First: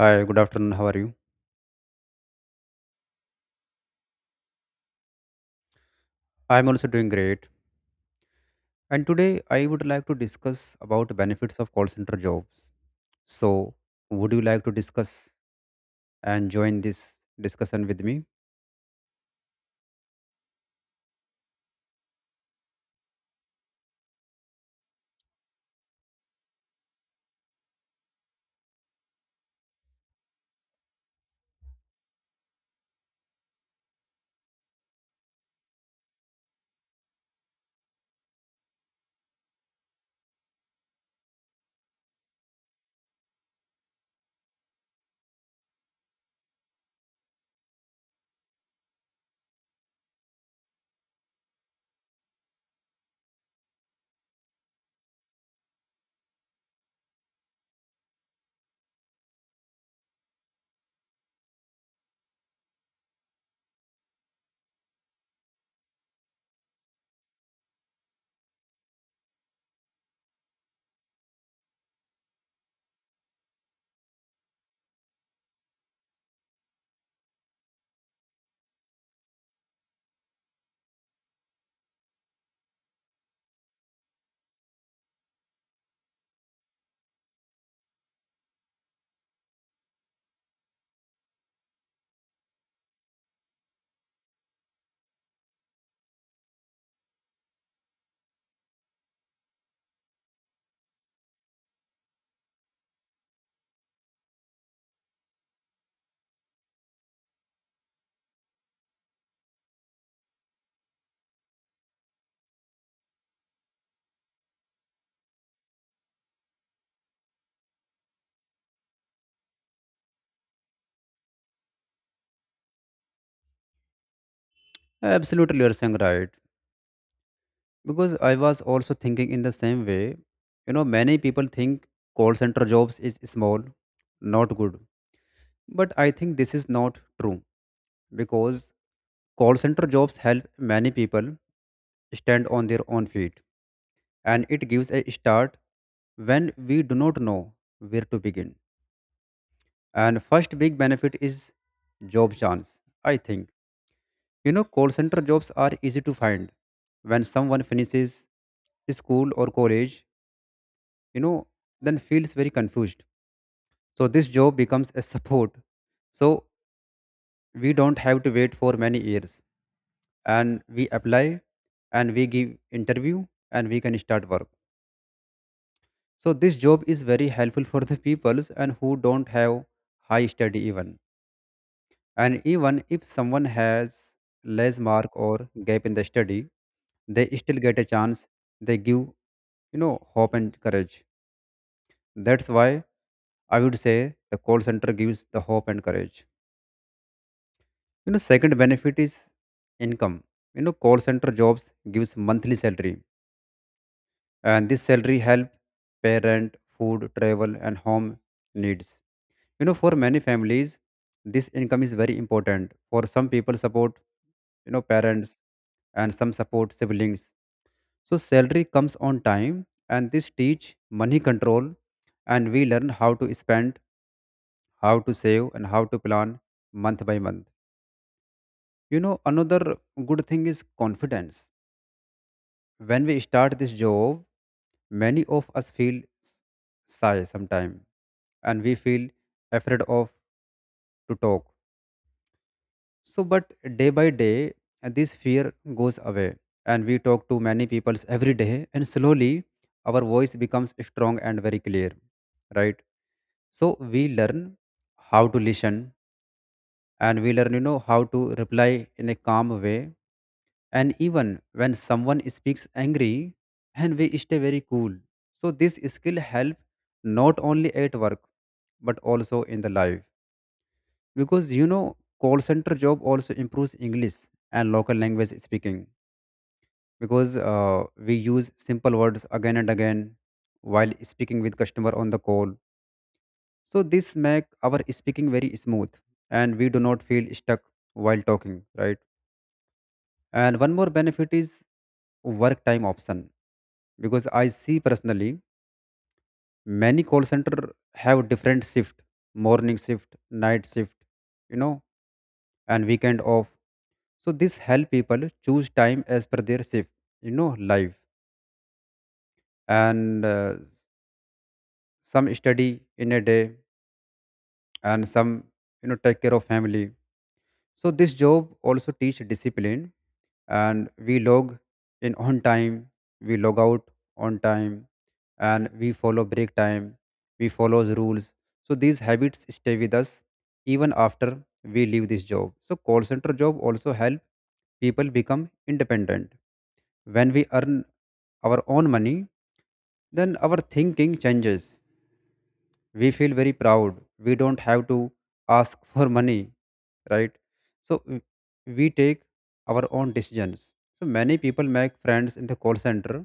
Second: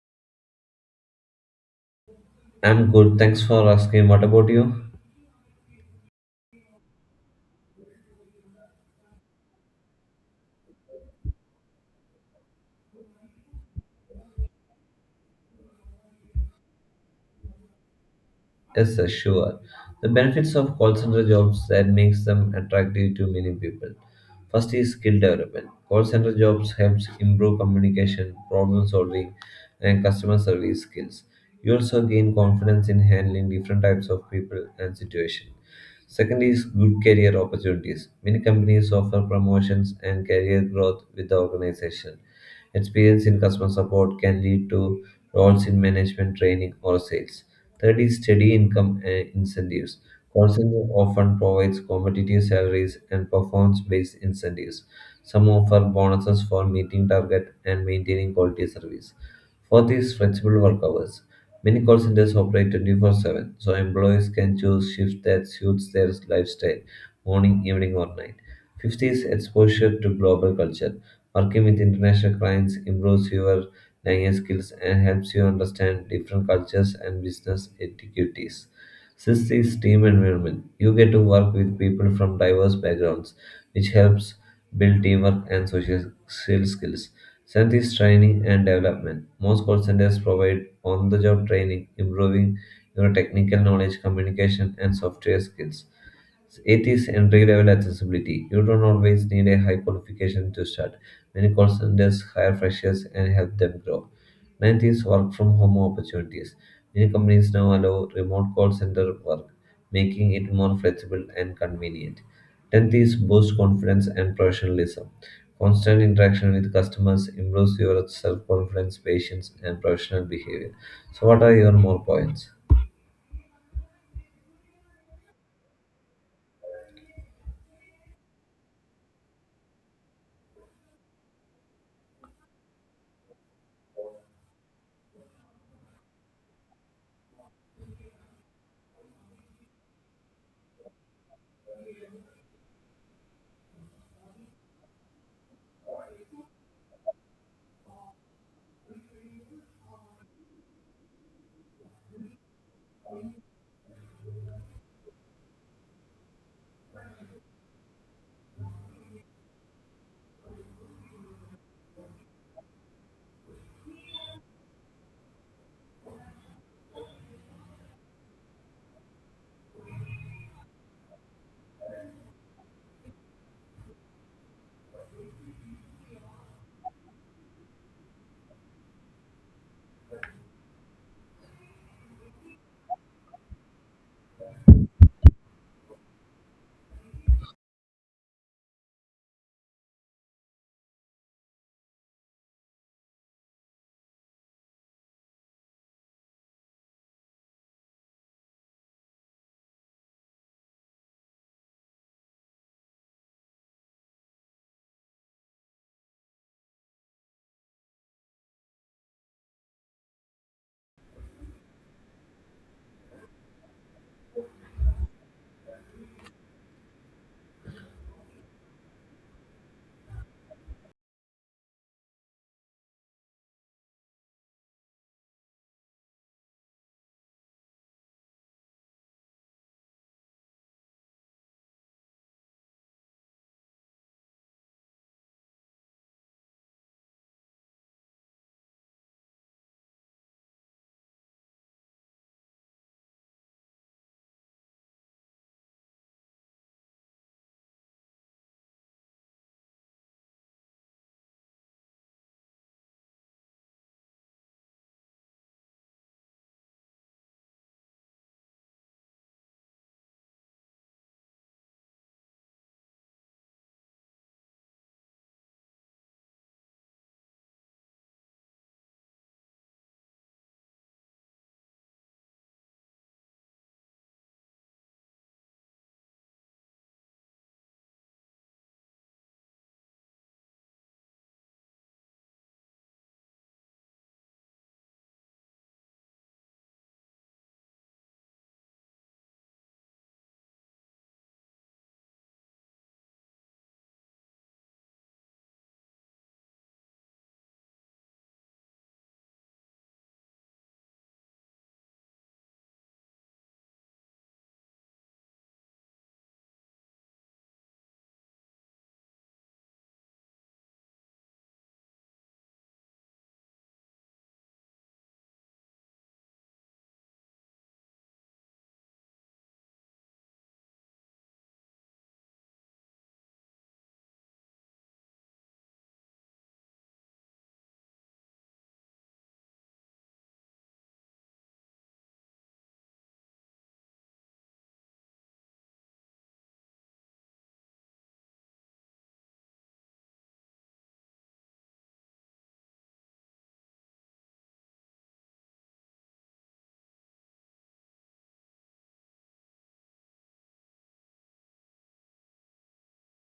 Hi, good afternoon. How are you? I'm good. Thanks for asking. What about you? I'm also doing great. And today I would like to discuss about benefits of call center jobs. So, would you like to discuss and join this discussion with me? Yes, sir, sure. The benefits of call center jobs that makes them attractive to many people. First is skill development. Call center jobs helps improve communication, problem solving, and customer service skills. You also gain confidence in handling different types of people and situations. Second is good career opportunities. Many companies offer promotions and career growth with the organization. Experience in customer support can lead to roles in management, training, or sales. Third is steady income incentives. Counseling often provides competitive salaries and performance based incentives. Some offer bonuses for meeting target and maintaining quality service. Fourth is flexible work hours. Many call centers operate 24/7, so employees can choose shifts that suits their lifestyle morning, evening, or night. Fifth is exposure to global culture. Working with international clients improves your language skills and helps you understand different cultures and business etiquettes. Since this team environment, you get to work with people from diverse backgrounds, which helps build teamwork and social skills. Send is training and development. Most call centers provide on the job training, improving your technical knowledge, communication, and software skills. It and entry-level accessibility. You don't always need a high qualification to start. Many call centers hire freshers and help them grow. Ninth is work from home opportunities. Many companies now allow remote call center work, making it more flexible and convenient. Tenth is boost confidence and professionalism. Constant interaction with customers improves your self-confidence, patience, and professional behavior. So, what are your more points? Absolutely, you're saying right. Because I was also thinking in the same way. You know, many people think call center jobs is small, not good. But I think this is not true because call center jobs help many people stand on their own feet and it gives a start when we do not know where to begin. And first big benefit is job chance, I think. You know, call center jobs are easy to find. When someone finishes school or college, you know, then feels very confused. So this job becomes a support. So we don't have to wait for many years and we apply and we give interview and we can start work. So this job is very helpful for the peoples and who don't have high study even. And even if someone has less mark or gap in the study, they still get a chance. They give, you know, hope and courage. That's why I would say the call center gives the hope and courage. You know, second benefit is income. You know, call center jobs gives monthly salary. And this salary help parent, food, travel and home needs. You know, for many families, this income is very important. For some people, support, you know, parents and some support siblings. So salary comes on time and this teach money control and we learn how to spend, how to save and how to plan month by month. You know, another good thing is confidence. When we start this job, many of us feel shy sometime and we feel afraid of to talk. So, but day by day, this fear goes away, and we talk to many people every day, and slowly our voice becomes strong and very clear, right? So, we learn how to listen, and we learn, you know, how to reply in a calm way. And even when someone speaks angry, and we stay very cool. So, this skill help not only at work but also in the life, because you know call center job also improves English and local language speaking because we use simple words again and again while speaking with customer on the call, so this make our speaking very smooth and we do not feel stuck while talking, right? And one more benefit is work time option, because I see personally many call center have different shift, morning shift, night shift, you know, and weekend off. So this help people choose time as per their shift, you know, life. And some study in a day and some, you know, take care of family. So this job also teach discipline, and we log in on time, we log out on time, and we follow break time, we follow rules. So these habits stay with us even after we leave this job. So call center job also help people become independent. When we earn our own money, then our thinking changes. We feel very proud. We don't have to ask for money, right? So we take our own decisions. So many people make friends in the call center.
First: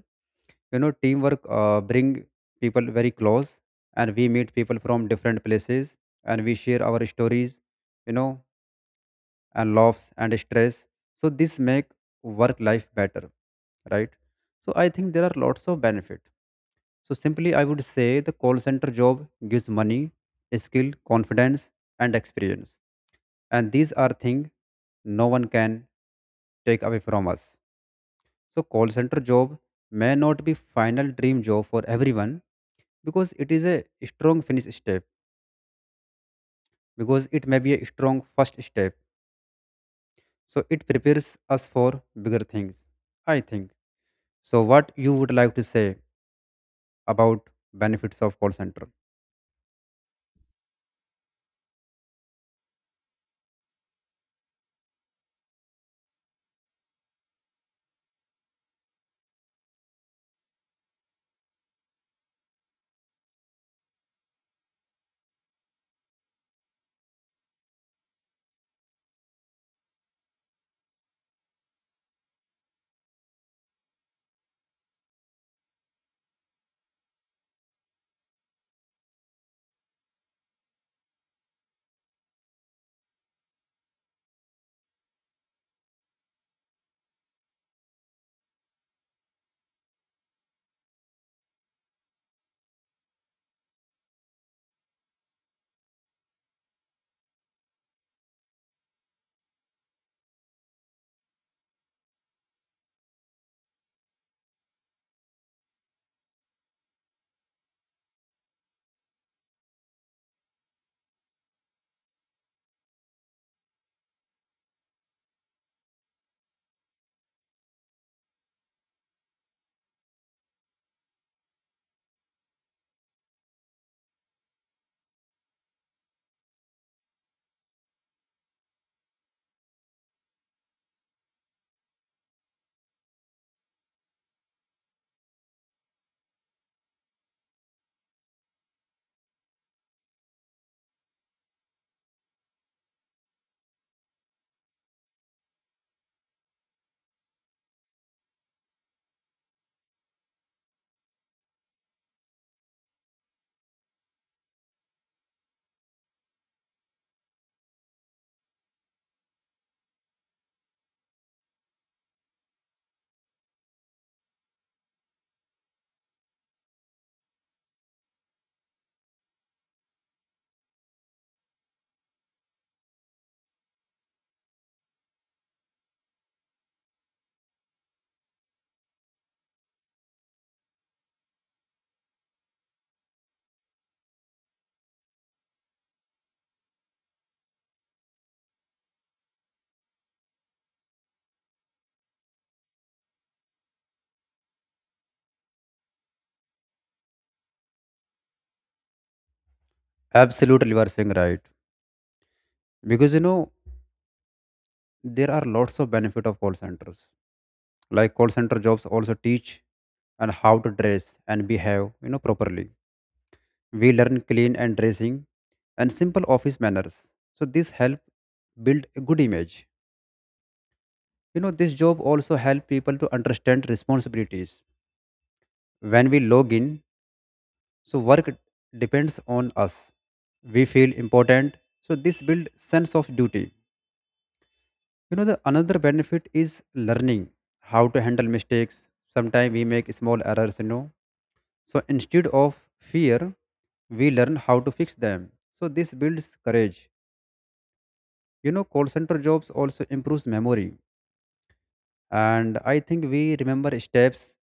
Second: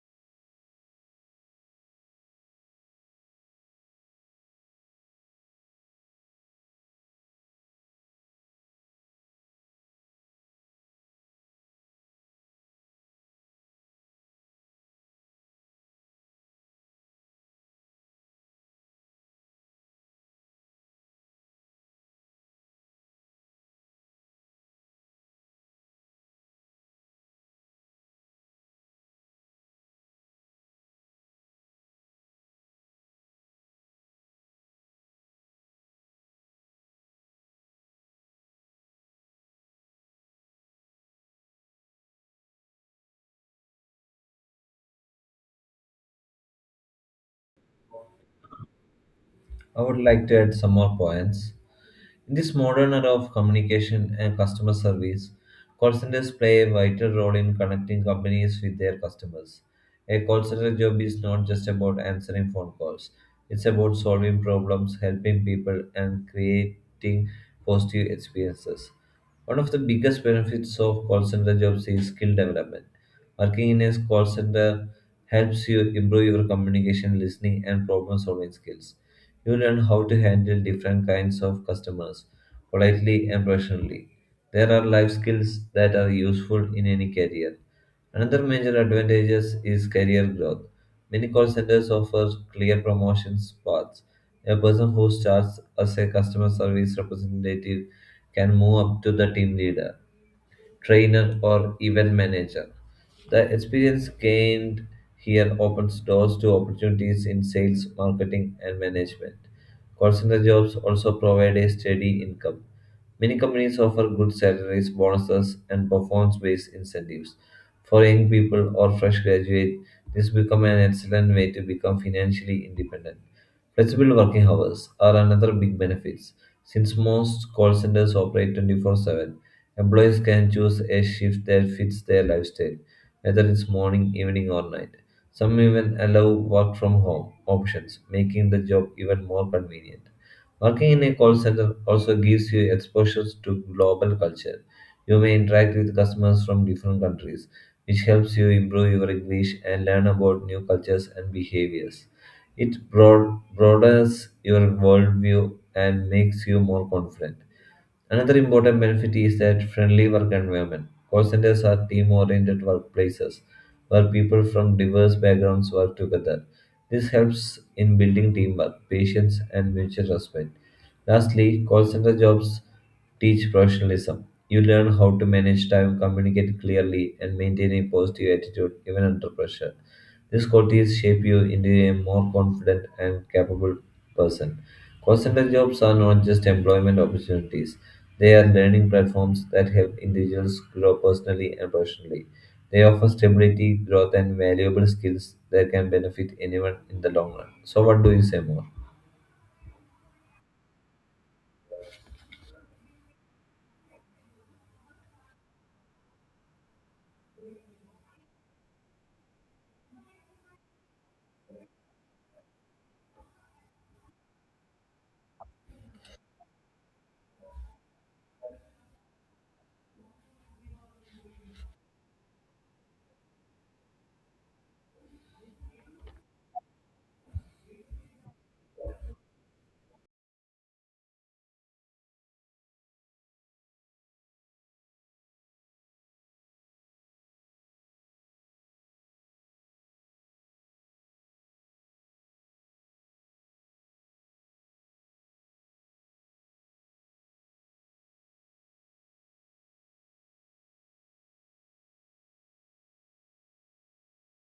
You know, teamwork bring people very close, and we meet people from different places, and we share our stories, you know, and laughs and stress. So this make work life better, right? So I think there are lots of benefit, so simply, I would say the call center job gives money, skill, confidence, and experience. And these are things no one can take away from us. So call center job may not be final dream job for everyone, because it is a strong finish step, because it may be a strong first step. So it prepares us for bigger things, I think. So what you would like to say about benefits of call center? I would like to add some more points. In this modern era of communication and customer service, call centers play a vital role in connecting companies with their customers. A call center job is not just about answering phone calls, it's about solving problems, helping people, and creating positive experiences. One of the biggest benefits of call center jobs is skill development. Working in a call center helps you improve your communication, listening, and problem solving skills. You learn how to handle different kinds of customers politely and professionally. There are life skills that are useful in any career. Another major advantage is career growth. Many call centers offer clear promotions paths. A person who starts as a customer service representative can move up to the team leader trainer, or event manager. The experience gained here opens doors to opportunities in sales, marketing, and management. Call center jobs also provide a steady income. Many companies offer good salaries, bonuses, and performance based incentives. For young people or fresh graduates, this becomes an excellent way to become financially independent. Flexible working hours are another big benefit. Since most call centers operate 24/7, employees can choose a shift that fits their lifestyle, whether it's morning, evening, or night. Some even allow work from home options, making the job even more convenient. Working in a call center also gives you exposure to global culture. You may interact with customers from different countries, which helps you improve your English and learn about new cultures and behaviors. It broadens your worldview and makes you more confident. Another important benefit is that friendly work environment. Call centers are team oriented workplaces where people from diverse backgrounds work together. This helps in building teamwork, patience, and mutual respect. Lastly, call center jobs teach professionalism. You learn how to manage time, communicate clearly, and maintain a positive attitude even under pressure. These qualities shape you into a more confident and capable person. Call center jobs are not just employment opportunities, they are learning platforms that help individuals grow personally and professionally. They offer stability, growth, and valuable skills that can benefit anyone in the long run. So, what do you say more? Absolutely, you are saying right. Because you know there are lots of benefit of call centers, like call center jobs also teach and how to dress and behave, you know, properly. We learn clean and dressing and simple office manners, so this help build a good image. You know, this job also help people to understand responsibilities. When we log in, so work depends on us, we feel important, so this build sense of duty. You know, the another benefit is learning how to handle mistakes. Sometimes we make small errors, you know. So instead of fear, we learn how to fix them. So this builds courage. You know, call center jobs also improves memory. And I think we remember steps,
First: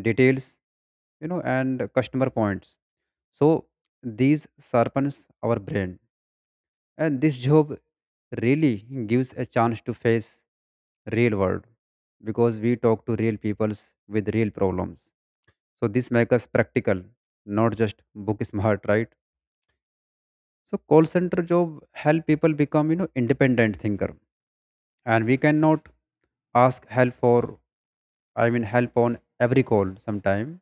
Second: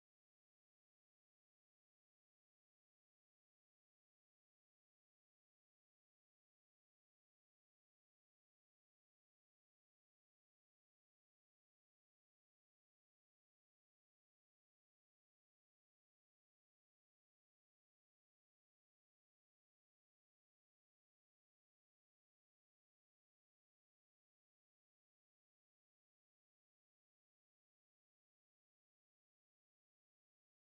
details, you know, and customer points. So these sharpens our brain. And this job really gives a chance to face real world, because we talk to real peoples with real problems, so this makes us practical, not just book smart, right? So call center job help people become, you know, independent thinker, and we cannot ask help for, I mean help on every call sometime,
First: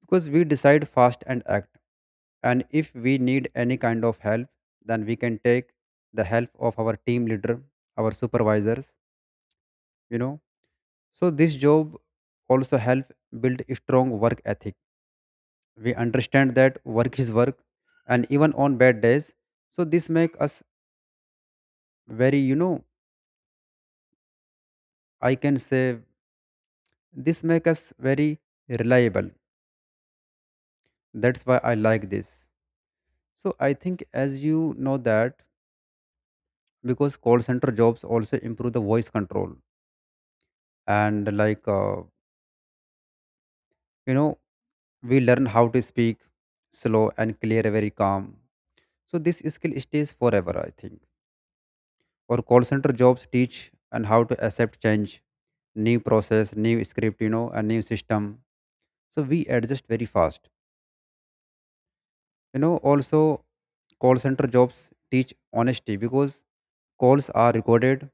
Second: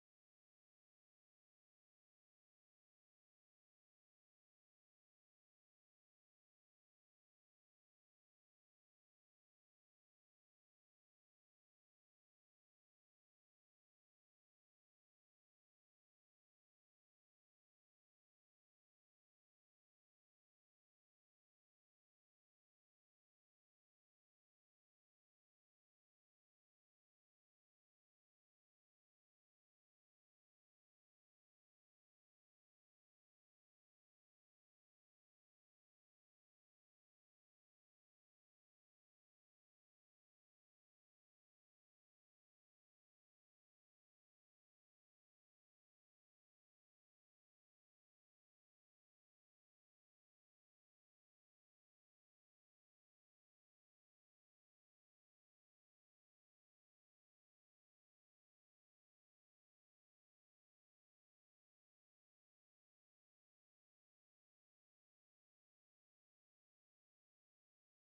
because we decide fast and act. And if we need any kind of help, then we can take the help of our team leader, our supervisors, you know. So this job also help build a strong work ethic. We understand that work is work, and even on bad days. So this make us very, you know, I can say this make us very reliable. That's why I like this. So I think as you know that, because call center jobs also improve the voice control, and like you know, we learn how to speak slow and clear, very calm, so this skill stays forever, I think. Or call center jobs teach and how to accept change, new process, new script, you know, a new system, so we adjust very fast. You know, also call center jobs teach honesty, because calls are recorded.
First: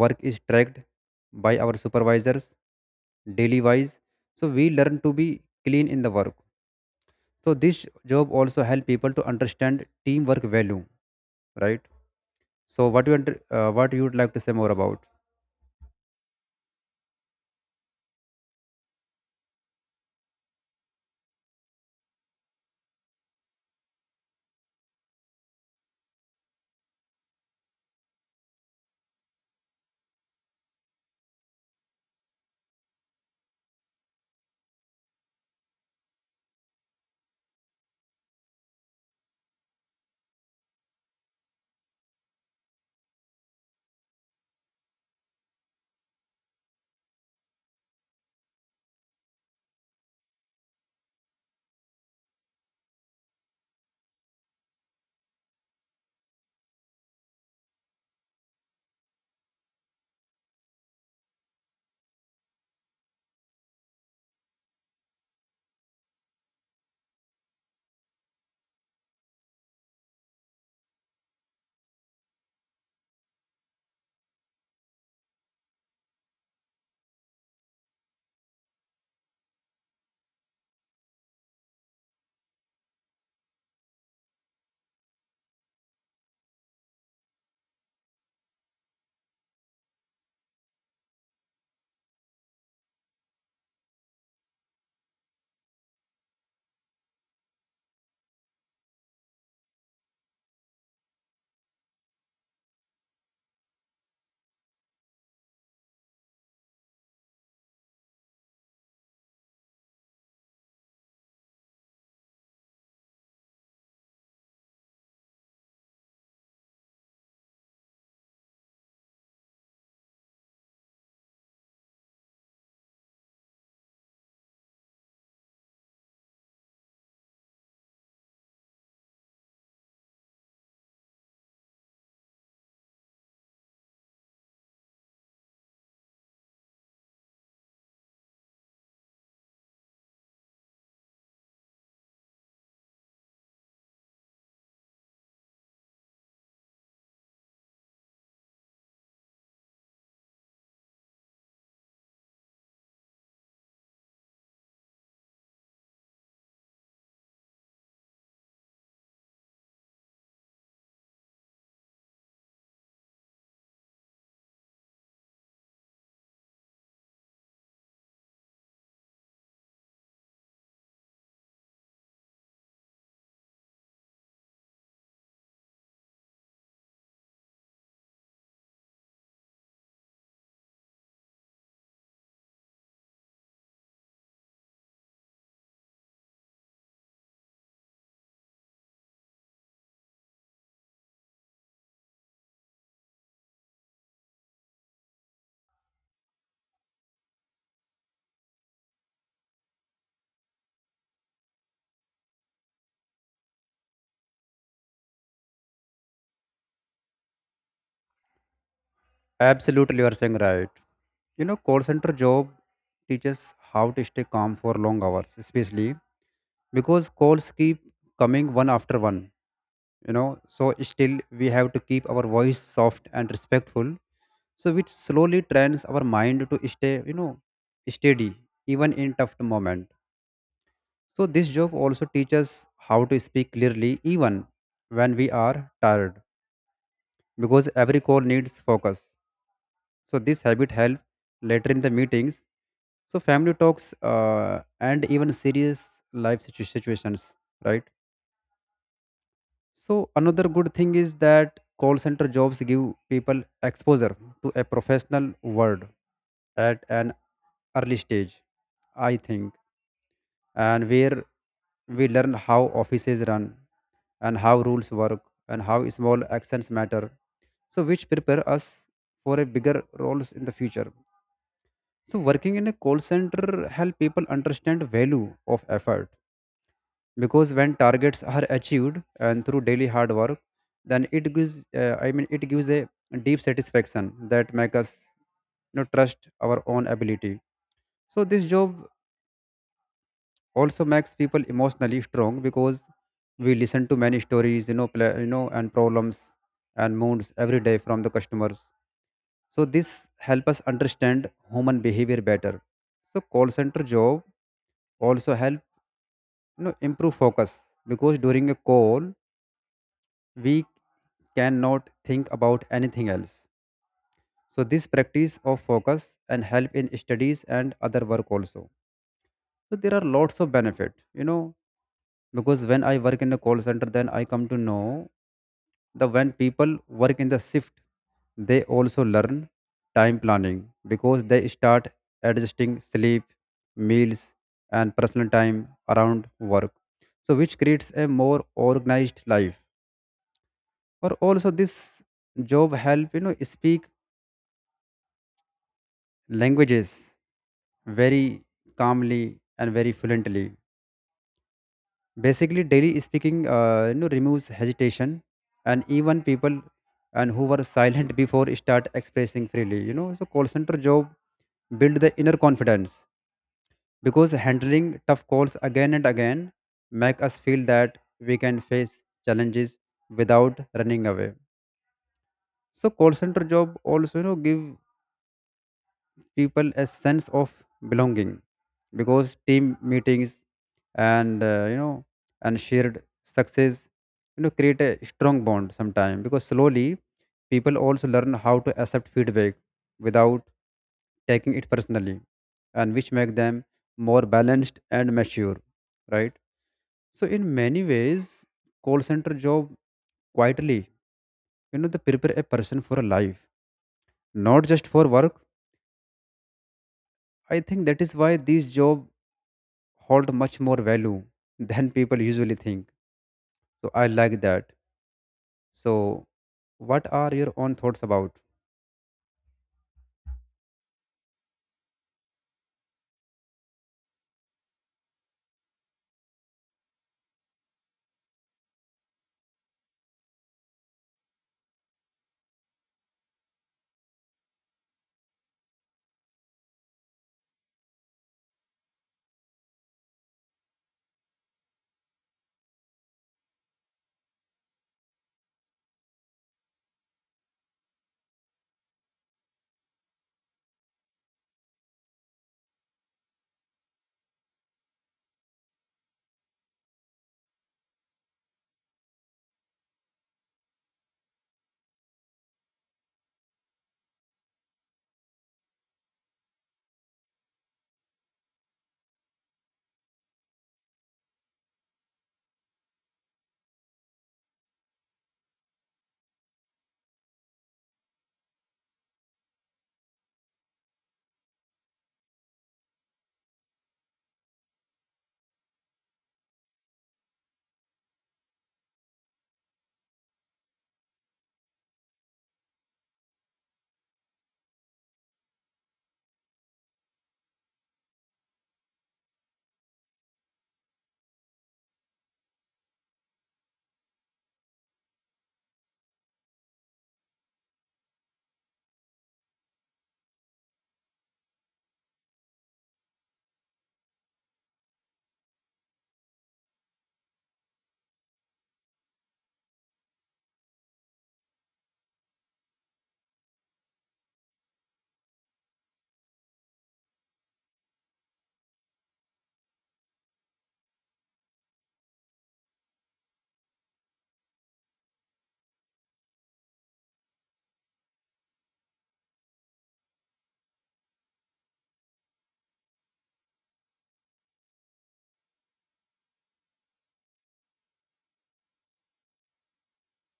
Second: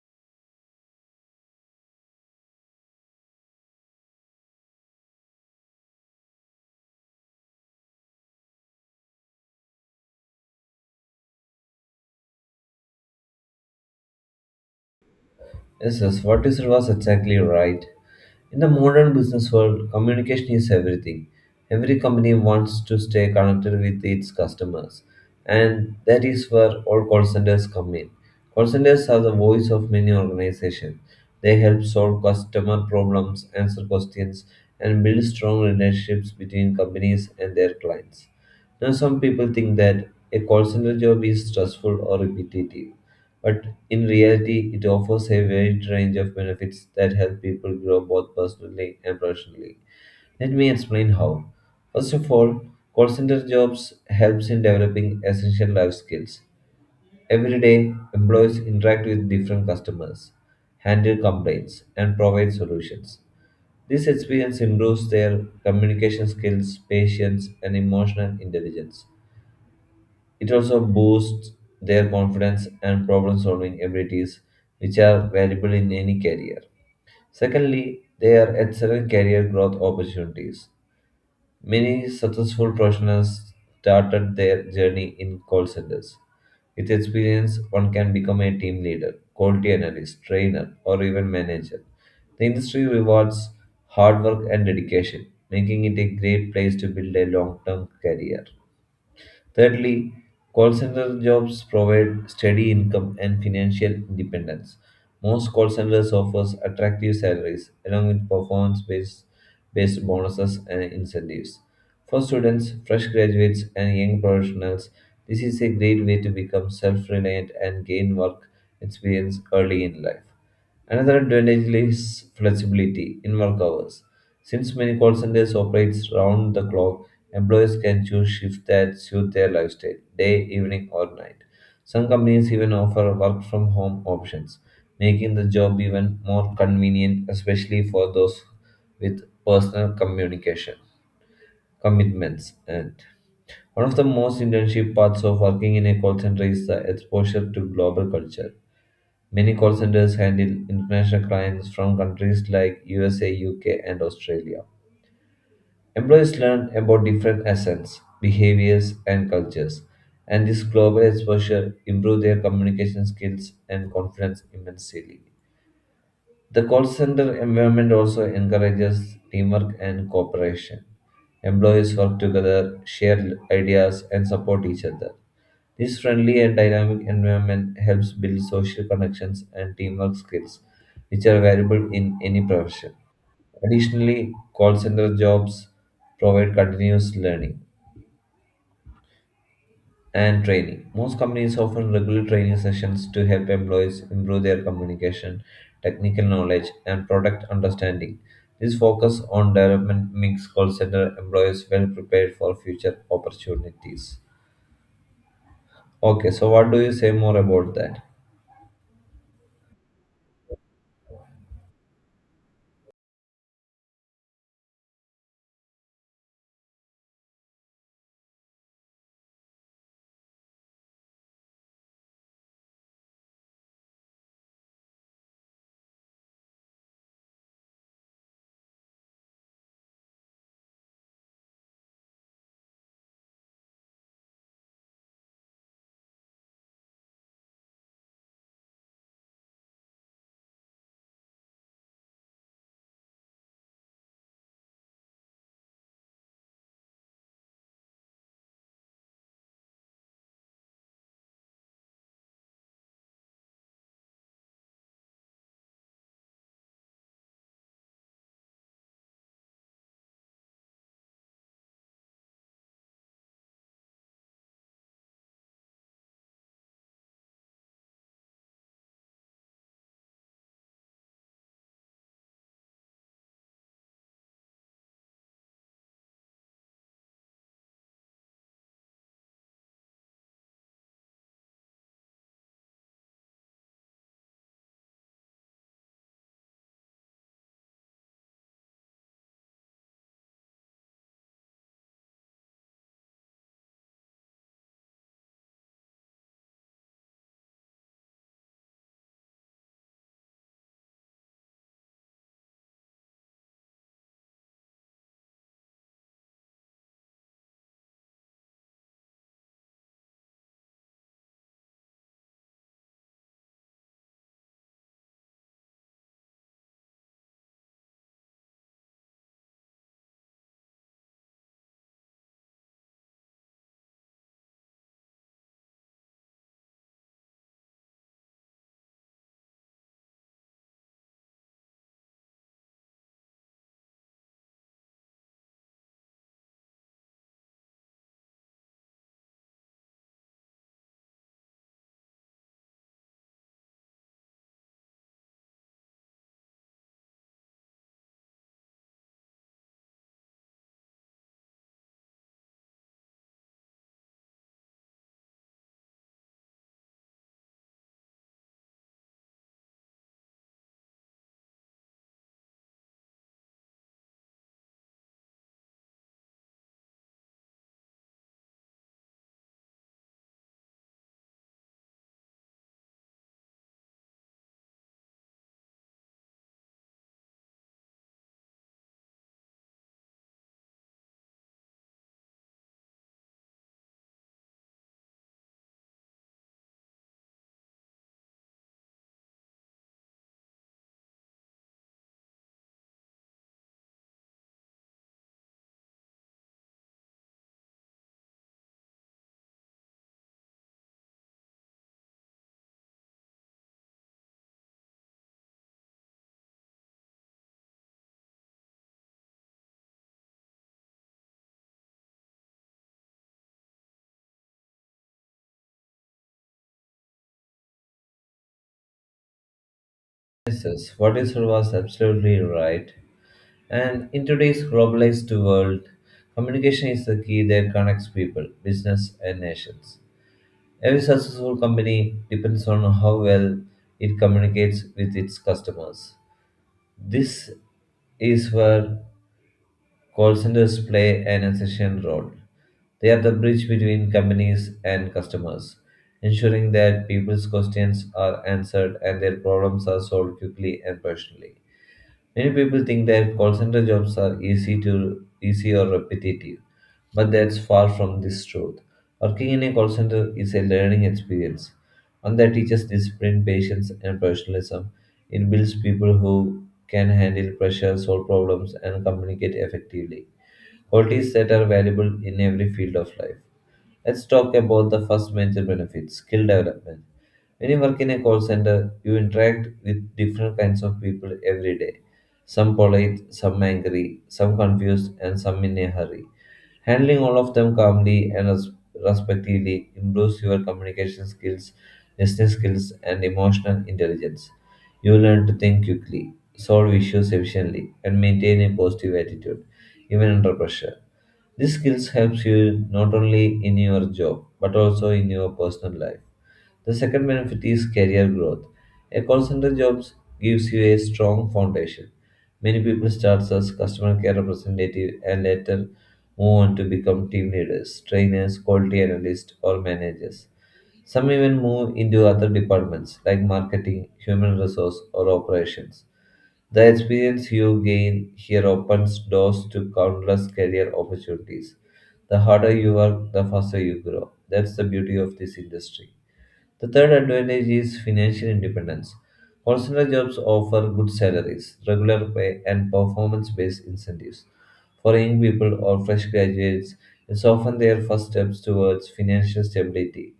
Work is tracked by our supervisors daily wise. So we learn to be clean in the work. So this job also help people to understand teamwork value, right? So what you what you would like to say more about? Yes, yes, what you said was exactly right. In the modern business world, communication is everything. Every company wants to stay connected with its customers, and that is where all call centers come in. Call centers are the voice of many organizations. They help solve customer problems, answer questions, and build strong relationships between companies and their clients. Now, some people think that a call center job is stressful or repetitive, but in reality, it offers a wide range of benefits that help people grow both personally and professionally. Let me explain how. First of all, call center jobs helps in developing essential life skills. Every day, employees interact with different customers, handle complaints, and provide solutions. This experience improves their communication skills, patience, and emotional intelligence. It also boosts their confidence and problem solving abilities, which are valuable in any career. Secondly, they are excellent career growth opportunities. Many successful professionals started their journey in call centers. With experience, one can become a team leader, quality analyst, trainer, or even manager. The industry rewards hard work and dedication, making it a great place to build a long term career. Thirdly, call center jobs provide steady income and financial independence. Most call centers offers attractive salaries along with performance-based based bonuses and incentives. For students, fresh graduates, and young professionals, this is a great way to become self-reliant and gain work experience early in life. Another advantage is flexibility in work hours. Since many call centers operate round the clock, employees can choose shifts that suit their lifestyle, day, evening, or night. Some companies even offer work from home options, making the job even more convenient, especially for those with personal communication commitments. And one of the most internship parts of working in a call center is the exposure to global culture. Many call centers handle international clients from countries like USA, UK, and Australia. Employees learn about different accents, behaviors, and cultures, and this global exposure improves their communication skills and confidence immensely. The call center environment also encourages teamwork and cooperation. Employees work together, share ideas, and support each other. This friendly and dynamic environment helps build social connections and teamwork skills, which are valuable in any profession. Additionally, call center jobs provide continuous learning and training. Most companies offer regular training sessions to help employees improve their communication, technical knowledge, and product understanding. This focus on development makes call center employees well prepared for future opportunities. Okay, so what do you say more about that? Absolutely, you are saying right. You know, call center job teaches how to stay calm for long hours, especially because calls keep coming one after one, you know. So still we have to keep our voice soft and respectful, so which slowly trains our mind to stay, you know, steady even in tough moment. So this job also teaches how to speak clearly even when we are tired, because every call needs focus. So this habit helps later in the meetings, so family talks, and even serious life situations, right? So another good thing is that call center jobs give people exposure to a professional world at an early stage, I think, and where we learn how offices run and how rules work and how small actions matter. So which prepare us for a bigger roles in the future. So working in a call center help people understand value of effort, because when targets are achieved and through daily hard work, then it gives, I mean it gives a deep satisfaction that make us, you know, trust our own ability. So this job also makes people emotionally strong, because we listen to many stories, you know, pla you know, and problems and moods every day from the customers. So this help us understand human behavior better. So call center job also help, you know, improve focus, because during a call we cannot think about anything else. So this practice of focus and help in studies and other work also. So there are lots of benefit, you know, because when I work in a call center, then I come to know the when people work in the shift, they also learn time planning, because they start adjusting sleep, meals, and personal time around work. So which creates a more organized life. Or also this job help, you know, speak languages very calmly and very fluently, basically daily speaking, you know, removes hesitation, and even people and who were silent before start expressing freely, you know. So call center job build the inner confidence, because handling tough calls again and again make us feel that we can face challenges without running away. So call center job also, you know, give people a sense of belonging, because team meetings and, you know, and shared success, you know, create a strong bond sometime, because slowly people also learn how to accept feedback without taking it personally, and which make them more balanced and mature, right? So in many ways, call center job quietly, you know, they prepare a person for a life, not just for work. I think that is why these job hold much more value than people usually think. So I like that. So what are your own thoughts about? Yes, what is said was absolutely right. And in today's globalized world, communication is the key that connects people, business, and nations. Every successful company depends on how well it communicates with its customers. This is where call centers play an essential role. They are the bridge between companies and customers, ensuring that people's questions are answered and their problems are solved quickly and personally. Many people think that call center jobs are easy to easy or repetitive, but that's far from this truth. Working in a call center is a learning experience, one that teaches discipline, patience, and professionalism. It builds people who can handle pressure, solve problems, and communicate effectively. Qualities that are valuable in every field of life. Let's talk about the first major benefit skill development. When you work in a call center, you interact with different kinds of people every day. Some polite, some angry, some confused, and some in a hurry. Handling all of them calmly and respectively improves your communication skills, listening skills, and emotional intelligence. You learn to think quickly, solve issues efficiently, and maintain a positive attitude, even under pressure. These skills helps you not only in your job but also in your personal life. The second benefit is career growth. A call center job gives you a strong foundation. Many people start as customer care representative and later move on to become team leaders, trainers, quality analysts, or managers. Some even move into other departments like marketing, human resource, or operations. The experience you gain here opens doors to countless career opportunities. The harder you work, the faster you grow. That's the beauty of this industry. The third advantage is financial independence. Personal jobs offer good salaries, regular pay, and performance based incentives. For young people or fresh graduates, it's often their first steps towards financial stability.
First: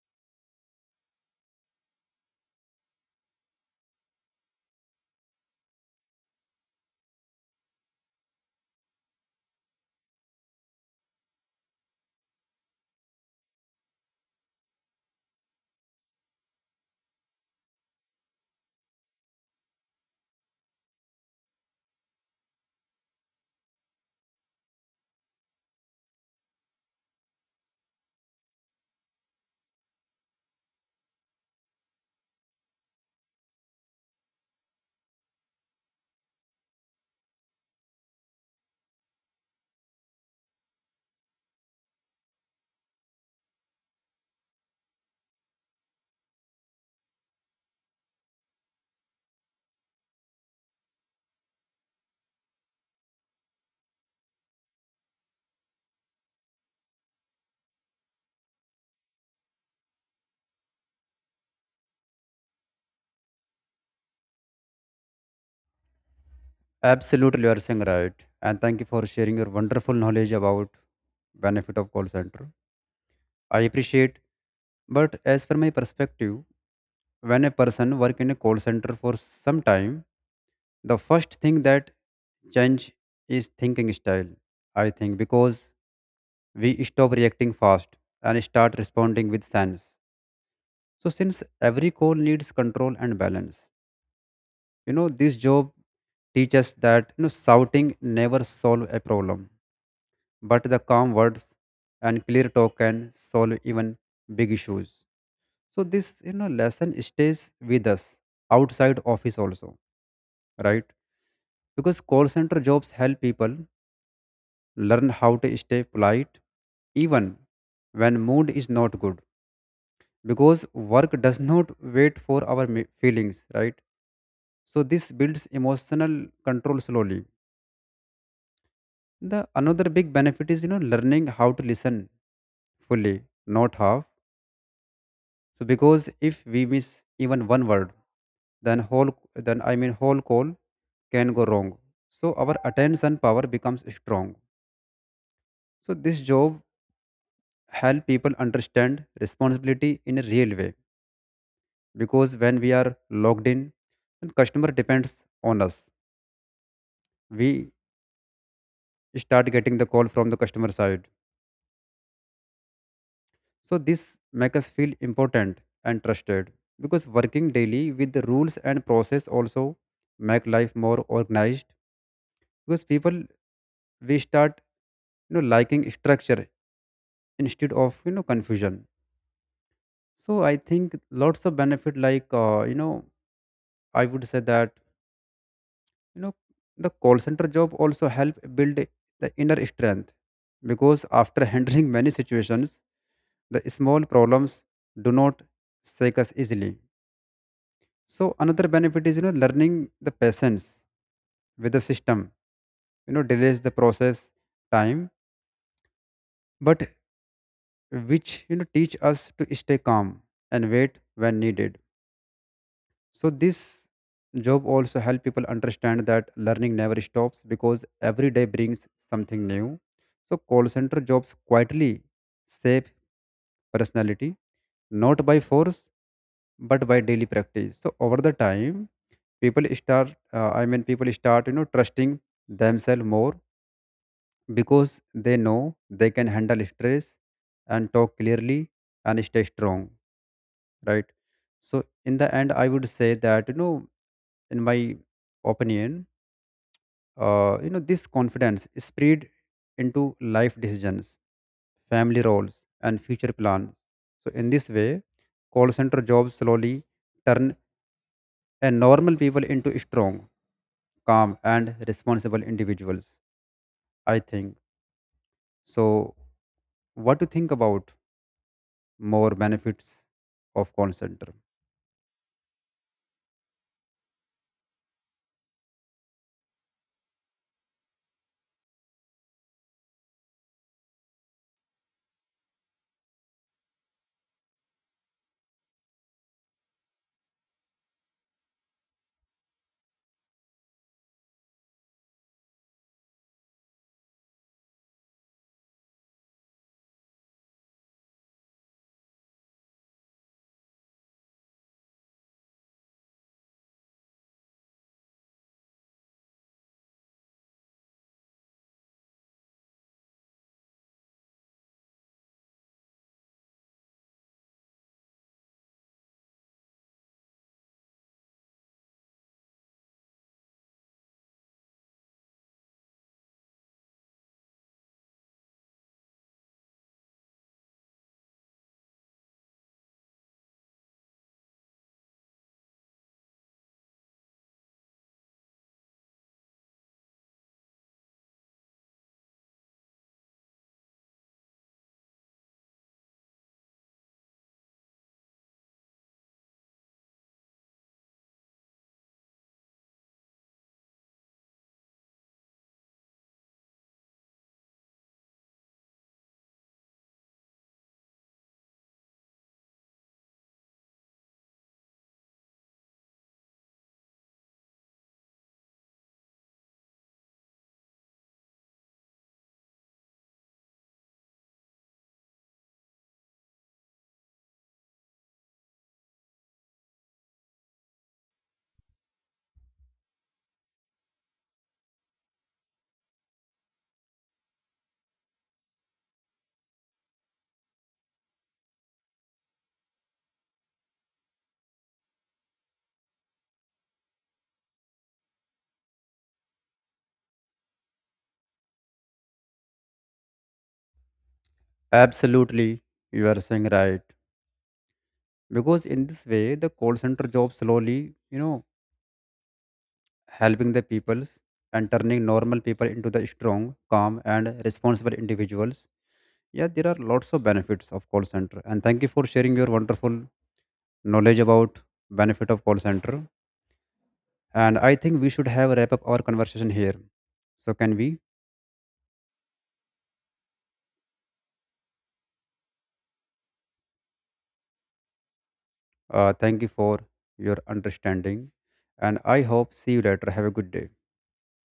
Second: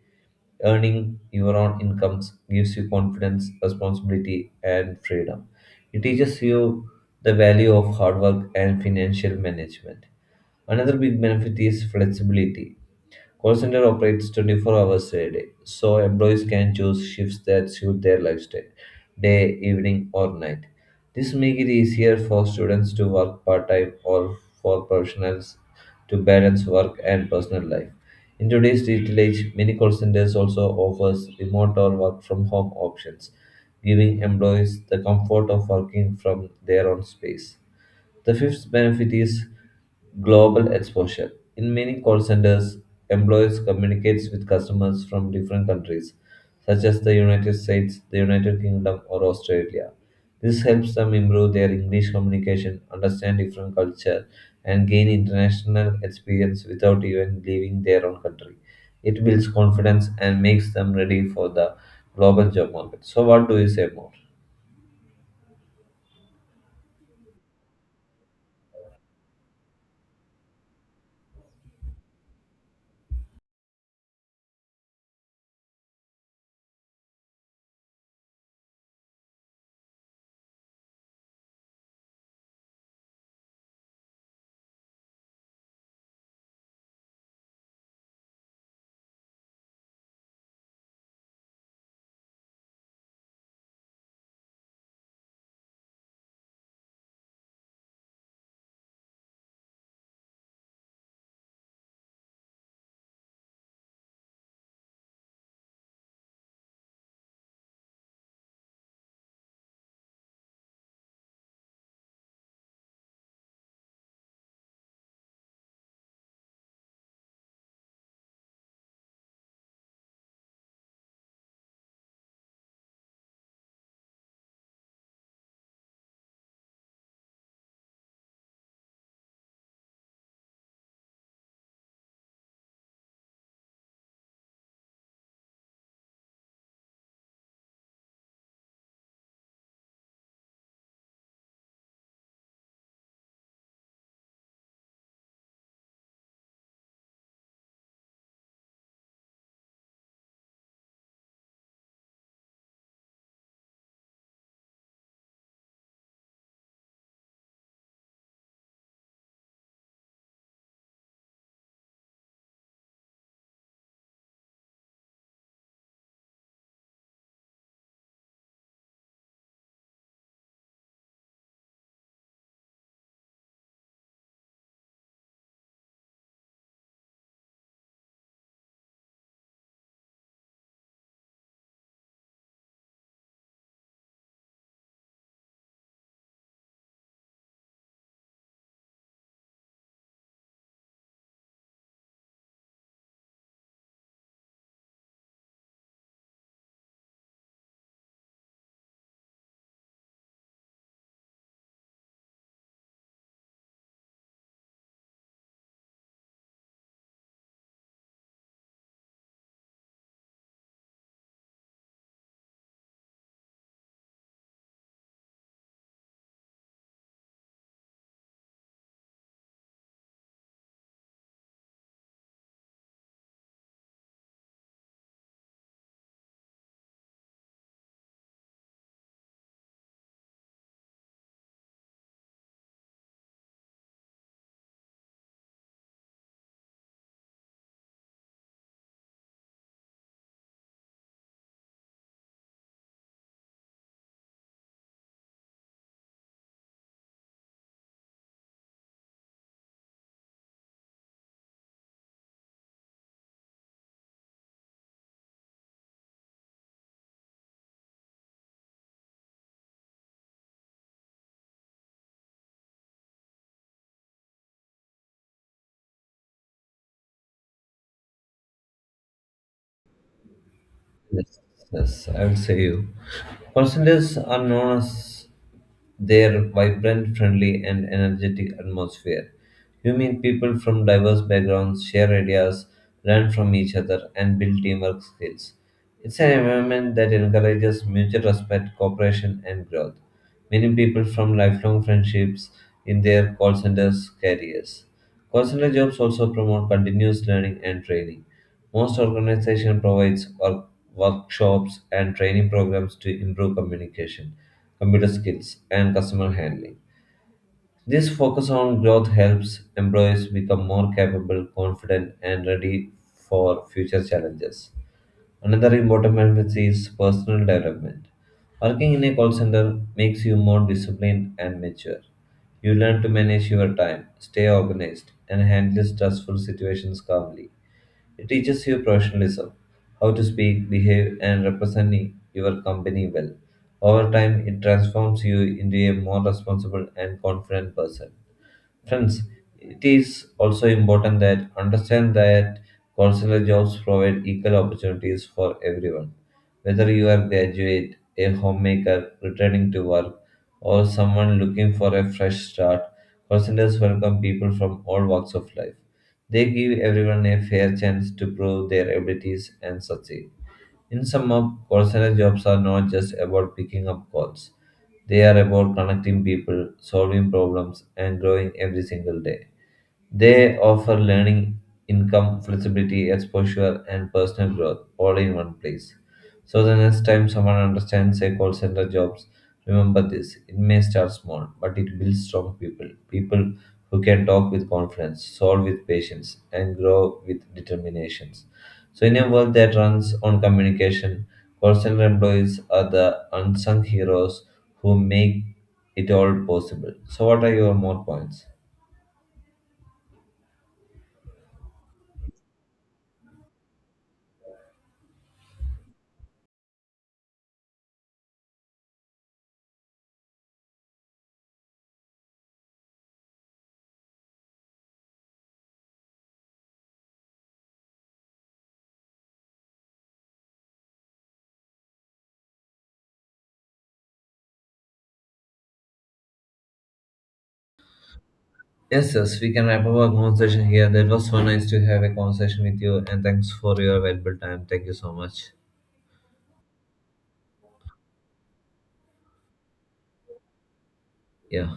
Earning your own incomes gives you confidence, responsibility, and freedom. It teaches you the value of hard work and financial management. Another big benefit is flexibility. Call center operates 24 hours a day, so employees can choose shifts that suit their lifestyle, day, evening, or night. This makes it easier for students to work part-time or for professionals to balance work and personal life. In today's digital age, many call centers also offers remote or work from home options, giving employees the comfort of working from their own space. The fifth benefit is global exposure. In many call centers, employees communicate with customers from different countries, such as the United States, the United Kingdom, or Australia. This helps them improve their English communication, understand different culture, and gain international experience without even leaving their own country. It builds confidence and makes them ready for the global job market. So, what do you say more? Absolutely, you are saying right. And thank you for sharing your wonderful knowledge about benefit of call center. I appreciate. But as per my perspective, when a person work in a call center for some time, the first thing that change is thinking style. I think because we stop reacting fast and start responding with sense. So, since every call needs control and balance, this job teaches that shouting never solve a problem, but the calm words and clear talk can solve even big issues. So this lesson stays with us outside office also, right? Because call center jobs help people learn how to stay polite even when mood is not good because work does not wait for our feelings, right? So this builds emotional control slowly. The another big benefit is learning how to listen fully, not half. So because if we miss even one word, then whole then I mean whole call can go wrong. So our attention power becomes strong. So this job help people understand responsibility in a real way, because when we are logged in, then customer depends on us. We start getting the call from the customer side. So this makes us feel important and trusted, because working daily with the rules and process also make life more organized, because people we start liking structure instead of confusion. So I think lots of benefit like I would say that you know the call center job also help build the inner strength, because after handling many situations, the small problems do not shake us easily. So another benefit is learning the patience with the system. You know delays the process time, but which teach us to stay calm and wait when needed. So this job also help people understand that learning never stops because every day brings something new. So call center jobs quietly shape personality, not by force but by daily practice. So over the time people start I mean people start trusting themselves more, because they know they can handle stress and talk clearly and stay strong, right? So in the end I would say that in my opinion, this confidence is spread into life decisions, family roles and future plans. So in this way, call center jobs slowly turn a normal people into strong, calm and responsible individuals, I think. So what do you think about more benefits of call center? Yes, yes, I will say you. Personas are known as their vibrant, friendly, and energetic atmosphere. You meet people from diverse backgrounds, share ideas, learn from each other, and build teamwork skills. It's an environment that encourages mutual respect, cooperation, and growth. Many people from lifelong friendships in their call centers careers. Call center jobs also promote continuous learning and training. Most organizations provide workshops and training programs to improve communication, computer skills, and customer handling. This focus on growth helps employees become more capable, confident, and ready for future challenges. Another important benefit is personal development. Working in a call center makes you more disciplined and mature. You learn to manage your time, stay organized, and handle stressful situations calmly. It teaches you professionalism, how to speak, behave, and represent your company well. Over time, it transforms you into a more responsible and confident person. Friends, it is also important that understand that consular jobs provide equal opportunities for everyone. Whether you are a graduate, a homemaker returning to work, or someone looking for a fresh start, consulars welcome people from all walks of life. They give everyone a fair chance to prove their abilities and succeed. In summer, call center jobs are not just about picking up calls, they are about connecting people, solving problems, and growing every single day. They offer learning, income, flexibility, exposure, and personal growth all in one place. So the next time someone understands a call center jobs, remember this. It may start small, but it builds strong people. People who can talk with confidence, solve with patience, and grow with determinations. So in a world that runs on communication, call center employees are the unsung heroes who make it all possible. So what are your more points? Absolutely, you are saying right. Because in this way, the call center job slowly, helping the peoples and turning normal people into the strong, calm, and responsible individuals. Yeah, there are lots of benefits of call center. And thank you for sharing your wonderful knowledge about benefit of call center. And I think we should have wrap up our conversation here. So can we? Yes, yes, we can wrap up our conversation here. That was so nice to have a conversation with you, and thanks for your valuable time. Thank you so much. Thank you for your understanding, and I hope see you later. Have a good day. Yeah.